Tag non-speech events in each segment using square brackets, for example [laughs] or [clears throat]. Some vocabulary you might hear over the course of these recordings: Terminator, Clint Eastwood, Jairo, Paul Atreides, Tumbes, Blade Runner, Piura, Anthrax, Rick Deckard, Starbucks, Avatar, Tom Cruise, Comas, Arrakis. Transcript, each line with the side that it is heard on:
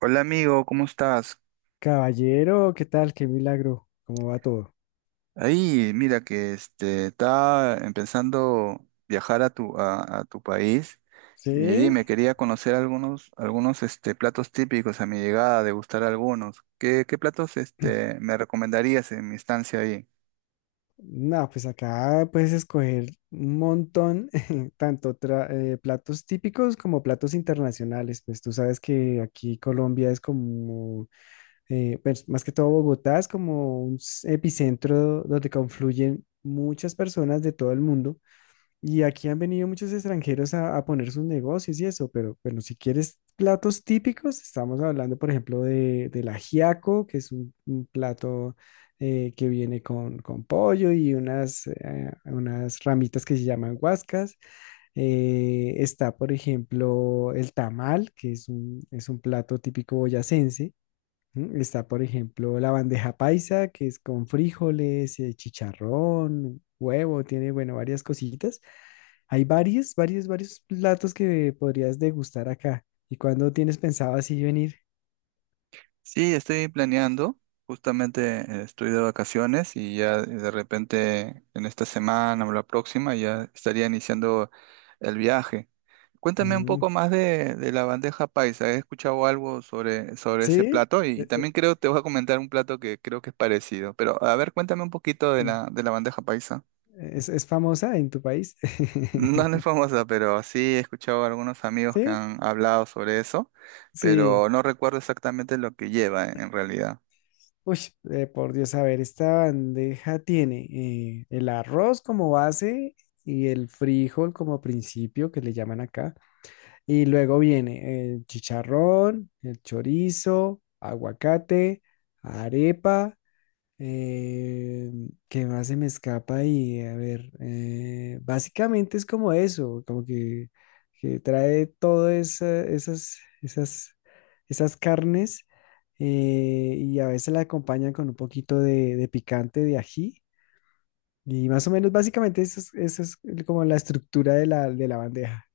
right: Hola amigo, ¿cómo estás?
left: Caballero, ¿qué tal? Qué milagro. ¿Cómo va todo?
right: Ahí, mira que está empezando viajar a a tu país y
left: ¿Sí?
right: dime, quería conocer algunos platos típicos a mi llegada, degustar algunos. ¿Qué platos
left: [clears throat]
right: me recomendarías en mi estancia ahí?
left: No, pues acá puedes escoger un montón, [laughs] tanto platos típicos como platos internacionales. Pues tú sabes que aquí Colombia es como, más que todo Bogotá es como un epicentro donde confluyen muchas personas de todo el mundo. Y aquí han venido muchos extranjeros a poner sus negocios y eso, pero bueno, si quieres platos típicos, estamos hablando, por ejemplo, del ajiaco, que es un plato que viene con pollo y unas, unas ramitas que se llaman guascas. Está, por ejemplo, el tamal, que es es un plato típico boyacense. Mm. Está, por ejemplo, la bandeja paisa, que es con frijoles, chicharrón, huevo, tiene, bueno, varias cositas. Hay varios platos que podrías degustar acá. ¿Y cuándo tienes pensado así venir?
right: Sí, estoy planeando, justamente estoy de vacaciones y ya de repente en esta semana o la próxima ya estaría iniciando el viaje. Cuéntame un poco
left: Mm,
right: más de la bandeja paisa. He escuchado algo sobre ese
left: ¿sí?
right: plato y,
left: Eh, eh,
right: también creo te voy a comentar un plato que creo que es parecido. Pero a ver, cuéntame un poquito de
left: mm,
right: la bandeja paisa. [laughs]
left: Es famosa en tu país?
right: No, no es
left: [laughs]
right: famosa, pero sí he escuchado a algunos amigos que
left: ¿Sí?
right: han hablado sobre eso,
left: Sí.
right: pero no recuerdo exactamente lo que lleva en realidad.
left: Uy, por Dios, a ver, esta bandeja tiene el arroz como base y el frijol como principio, que le llaman acá. Y luego viene el chicharrón, el chorizo, aguacate, arepa. eh, ¿Qué más se me escapa ahí? A ver, básicamente es como eso, como que trae todas esas, esas carnes y a veces la acompañan con un poquito de picante, de ají. Y más o menos, básicamente, eso es como la estructura de la bandeja.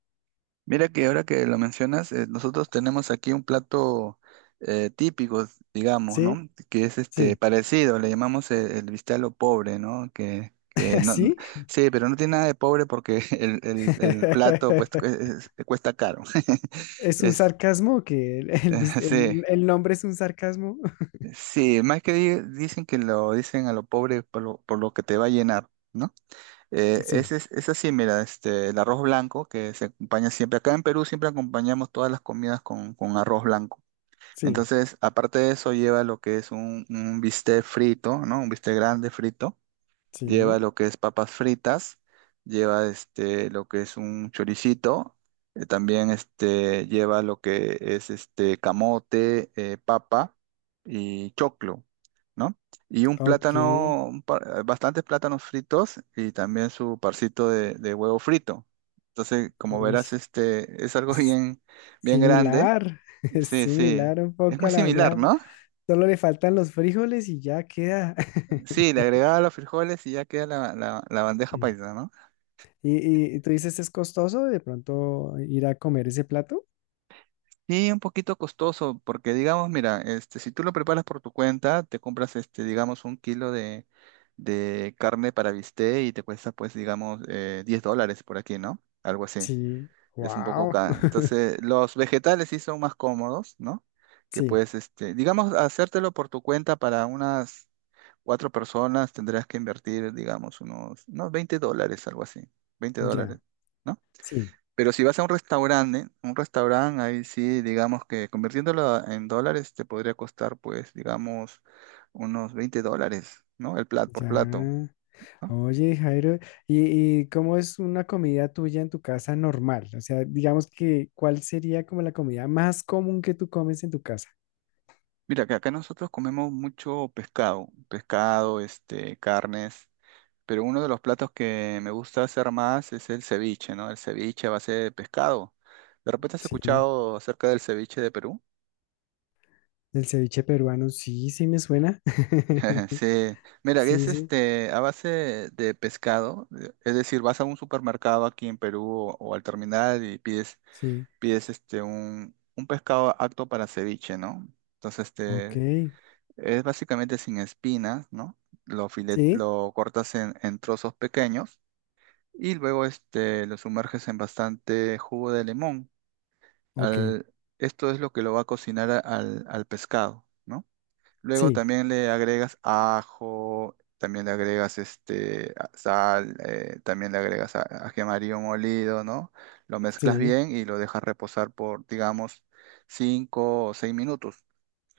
right: Mira que ahora que lo mencionas, nosotros tenemos aquí un plato típico, digamos,
left: ¿Sí?
right: ¿no? Que es
left: Sí.
right: parecido, le llamamos el bistec a lo pobre, ¿no? Que,
left: [laughs]
right: que no,
left: ¿Así?
right: sí, pero no tiene nada de pobre porque [laughs] el plato pues,
left: [laughs]
right: cuesta caro. [laughs]
left: ¿Es un
right: Es,
left: sarcasmo que
right: [laughs] sí,
left: el nombre es un sarcasmo? [laughs]
right: sí, más que dicen que lo dicen a lo pobre por lo que te va a llenar, ¿no? Eh,
left: Sí,
right: ese es así, mira, el arroz blanco que se acompaña siempre. Acá en Perú siempre acompañamos todas las comidas con arroz blanco.
left: sí,
right: Entonces, aparte de eso, lleva lo que es un bistec frito, ¿no? Un bistec grande frito lleva
left: sí.
right: lo que es papas fritas, lleva lo que es un choricito, también lleva lo que es camote, papa y choclo, ¿no? Y un
left: Ok.
right: plátano, bastantes plátanos fritos y también su parcito de huevo frito. Entonces, como
left: Uy,
right: verás, este es algo [laughs]
left: es
right: bien, bien grande.
left: similar. [laughs] Es
right: Sí, sí.
left: similar un
right: Es
left: poco
right: muy
left: a la
right: similar,
left: bandeja.
right: ¿no?
left: Solo le faltan los frijoles y ya queda. [laughs]
right: Sí, le agregaba los frijoles y ya queda la bandeja
left: Mm.
right: paisa, ¿no?
left: ¿Y, y tú dices, es costoso de pronto ir a comer ese plato?
right: Sí, un poquito costoso, porque digamos, mira, si tú lo preparas por tu cuenta, te compras, digamos, un kilo de carne para bistec y te cuesta, pues, digamos, $10 por aquí, ¿no? Algo así.
left: Sí,
right: Es un poco
left: wow.
right: caro. Entonces,
left: [laughs]
right: los vegetales sí son más cómodos, ¿no? Que
left: Sí,
right: puedes, digamos, hacértelo por tu cuenta para unas cuatro personas tendrás que invertir, digamos, unos $20, algo así. Veinte
left: ya,
right: dólares, ¿no?
left: sí,
right: Pero si vas a un restaurante, ahí sí, digamos que convirtiéndolo en dólares te podría costar, pues, digamos, unos $20, ¿no? El plato por plato,
left: ya.
right: ¿no?
left: Oye, Jairo, y cómo es una comida tuya en tu casa normal? O sea, digamos que, ¿cuál sería como la comida más común que tú comes en tu casa?
right: Mira, que acá nosotros comemos mucho pescado, pescado, carnes, pero uno de los platos que me gusta hacer más es el ceviche, ¿no? El ceviche a base de pescado. ¿De repente has
left: Sí,
right: escuchado acerca del ceviche de Perú?
left: el ceviche peruano, sí, sí me suena.
right: [laughs]
left: [laughs]
right: Sí, mira, es
left: Sí, sí,
right: a base de pescado, es decir, vas a un supermercado aquí en Perú o al terminal y pides,
left: sí,
right: pides un pescado apto para ceviche, ¿no? Entonces,
left: ok,
right: es básicamente sin espinas, ¿no? Lo filet,
left: sí,
right: lo cortas en trozos pequeños y luego lo sumerges en bastante jugo de limón.
left: ok,
right: Al- esto es lo que lo va a cocinar al pescado, ¿no? Luego
left: sí,
right: también le agregas ajo, también le agregas sal, también le agregas ají amarillo molido, ¿no? Lo mezclas
left: sí,
right: bien y lo dejas reposar por, digamos, 5 o 6 minutos.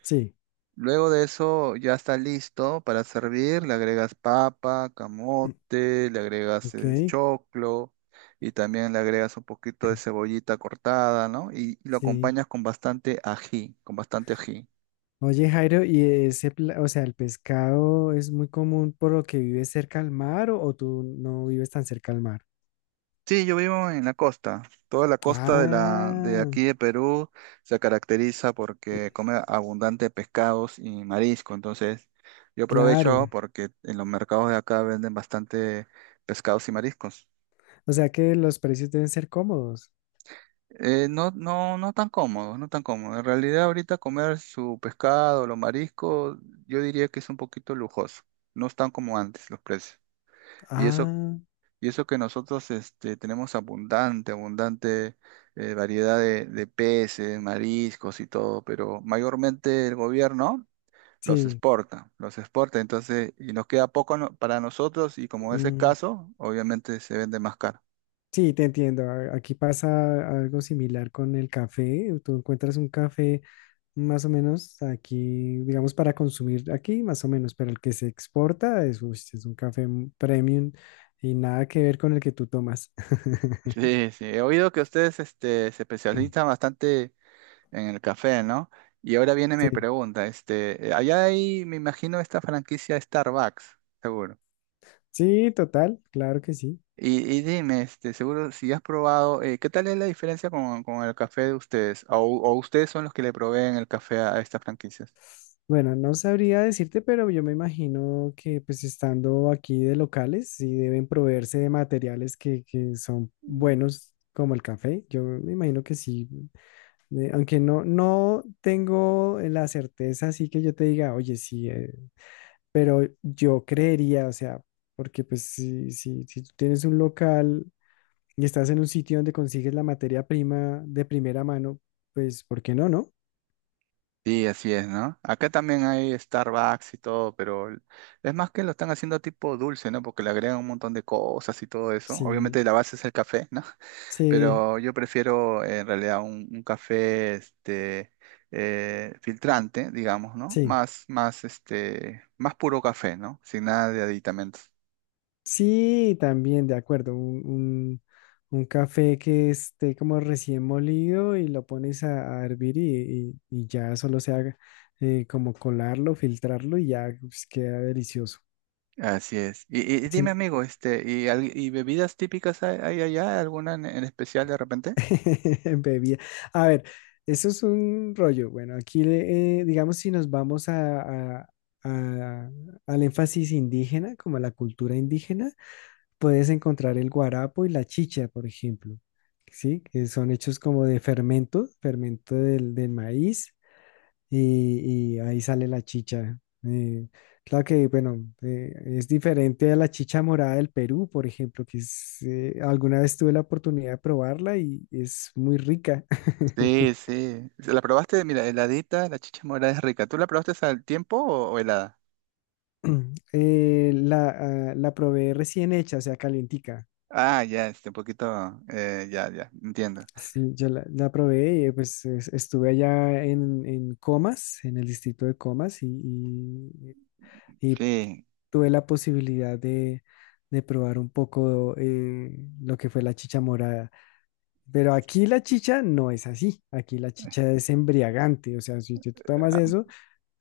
left: sí,
right: Luego de eso ya está listo para servir. Le agregas papa, camote, le
left: [clears throat]
right: agregas
left: ok,
right: choclo y también le agregas un poquito de cebollita cortada, ¿no? Y lo
left: sí.
right: acompañas con bastante ají, con bastante ají.
left: Oye, Jairo, ¿y ese, o sea, el pescado es muy común por lo que vives cerca al mar o tú no vives tan cerca al mar?
right: Sí, yo vivo en la costa. Toda la costa de la de
left: Ah,
right: aquí de Perú se caracteriza porque come abundante pescados y marisco. Entonces, yo aprovecho
left: claro.
right: porque en los mercados de acá venden bastante pescados y mariscos.
left: O sea que los precios deben ser cómodos.
right: No, no, no tan cómodo, no tan cómodo. En realidad, ahorita comer su pescado, los mariscos, yo diría que es un poquito lujoso. No están como antes los precios. Y eso.
left: Ah,
right: Y eso que nosotros tenemos abundante, abundante variedad de peces, mariscos y todo, pero mayormente el gobierno
left: sí.
right: los exporta, entonces, y nos queda poco para nosotros y como es
left: Mm,
right: escaso, obviamente se vende más caro. [laughs]
left: sí, te entiendo. Aquí pasa algo similar con el café. Tú encuentras un café más o menos aquí, digamos, para consumir aquí, más o menos, pero el que se exporta es, uy, sí, es un café premium y nada que ver con el que tú tomas. [laughs]
right: Sí, sí, he oído que ustedes se especializan bastante en el café, ¿no? Y ahora viene mi
left: Sí,
right: pregunta, allá hay, me imagino, esta franquicia Starbucks, seguro.
left: sí, total, claro que sí.
right: Y dime, seguro si has probado, ¿qué tal es la diferencia con el café de ustedes? O ustedes son los que le proveen el café a estas franquicias?
left: Bueno, no sabría decirte, pero yo me imagino que pues estando aquí de locales, sí deben proveerse de materiales que son
right: Mm.
left: buenos como el café. Yo me imagino que sí, aunque no, no tengo la certeza, así que yo te diga, oye, sí, pero yo creería, o sea, porque pues si tú tienes un local y estás en un sitio donde consigues la materia prima de primera mano, pues ¿por qué no, no?
right: Sí, así es, ¿no? Acá también hay Starbucks y todo, pero es más que lo están haciendo tipo dulce, ¿no? Porque le agregan un montón de cosas y todo eso.
left: Sí,
right: Obviamente la base es el café, ¿no? [laughs]
left: sí,
right: Pero yo prefiero en realidad un café filtrante, digamos, ¿no?
left: sí.
right: Más puro café, ¿no? Sin nada de aditamentos.
left: Sí, también, de acuerdo. Un café que esté como recién molido y lo pones a hervir y, y ya solo se haga como colarlo, filtrarlo y ya pues, queda delicioso.
right: Así es. Y dime,
left: Sin
right: amigo, ¿y, y bebidas típicas hay, hay allá? ¿Alguna en especial de repente?
left: [laughs] bebida. A ver, eso es un rollo. Bueno, aquí digamos si nos vamos a- a- al énfasis indígena, como a la cultura indígena. Puedes encontrar el guarapo y la chicha, por ejemplo, ¿sí? Que son hechos como de fermento, del, del maíz, y ahí sale la chicha. Eh, claro que, bueno, es diferente a la chicha morada del Perú, por ejemplo, que es, alguna vez tuve la oportunidad de probarla y es muy rica.
right: Sí,
left: [clears throat]
right: sí. ¿La probaste? Mira, heladita, la chicha morada es rica. ¿Tú la probaste al tiempo o helada?
left: Eh, la, la probé recién hecha, o sea, calientica.
right: Ah, ya, un poquito, ya, ya, entiendo.
left: Sí, yo la probé y pues estuve allá en Comas, en el distrito de Comas, y, y
right: Sí.
left: tuve la posibilidad de probar un poco lo que fue la chicha morada. Pero aquí la chicha no es así, aquí la chicha es embriagante, o sea, si tú tomas
right: Ah,
left: eso,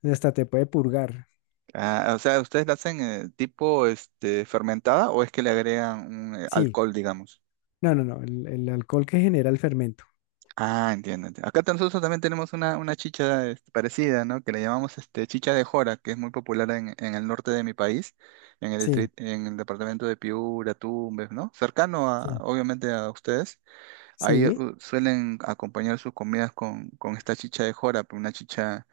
left: hasta te puede purgar.
right: ah, o sea, ¿ustedes la hacen tipo, fermentada o es que le agregan un
left: Sí,
right: alcohol, digamos?
left: no, no, no, el alcohol que genera el fermento.
right: Ah, entiendo, entiendo. Acá nosotros también tenemos una chicha parecida, ¿no? Que le llamamos chicha de jora, que es muy popular en el norte de mi país, en el
left: Sí,
right: distrito, en el departamento de Piura, Tumbes, ¿no? Cercano a,
left: sí,
right: obviamente a ustedes. Ahí
left: sí.
right: suelen acompañar sus comidas con esta chicha de jora, pues, una chicha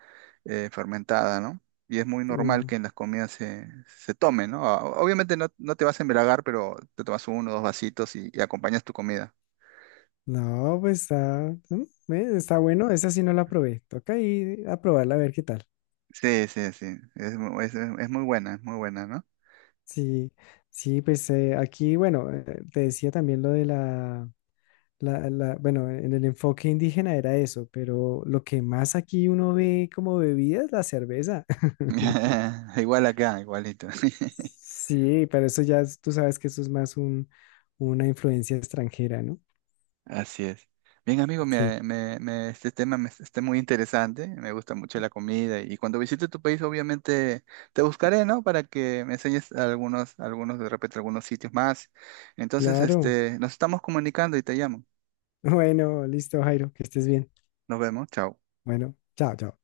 right: fermentada, ¿no? Y es muy normal que en las comidas se tome, ¿no? Ah, obviamente no, no te vas a embriagar, pero te tomas uno o dos vasitos y acompañas tu comida.
left: No, pues está, mm, está bueno, esa sí no la probé. Toca ir a probarla a ver qué tal.
right: Sí, sí, sí. Es, es muy buena, ¿no?
left: Sí, sí, pues aquí, bueno, te decía también lo la- bueno, en el enfoque indígena era eso, pero lo que más aquí uno ve como bebida es la cerveza. [laughs]
right: [laughs] Igual acá, igualito. [laughs]
left: Sí, pero eso ya, es- tú sabes que eso es más un, una influencia extranjera, ¿no?
right: Así es. Bien, amigo,
left: Sí,
right: este tema me está muy interesante. Me gusta mucho la comida. Y cuando visite tu país, obviamente te buscaré, ¿no? Para que me enseñes algunos, algunos, de repente, algunos sitios más. Entonces,
left: claro.
right: nos estamos comunicando y te llamo.
left: [laughs] Bueno, listo, Jairo, que estés bien.
right: Nos vemos. Chao.
left: Bueno, chao, chao.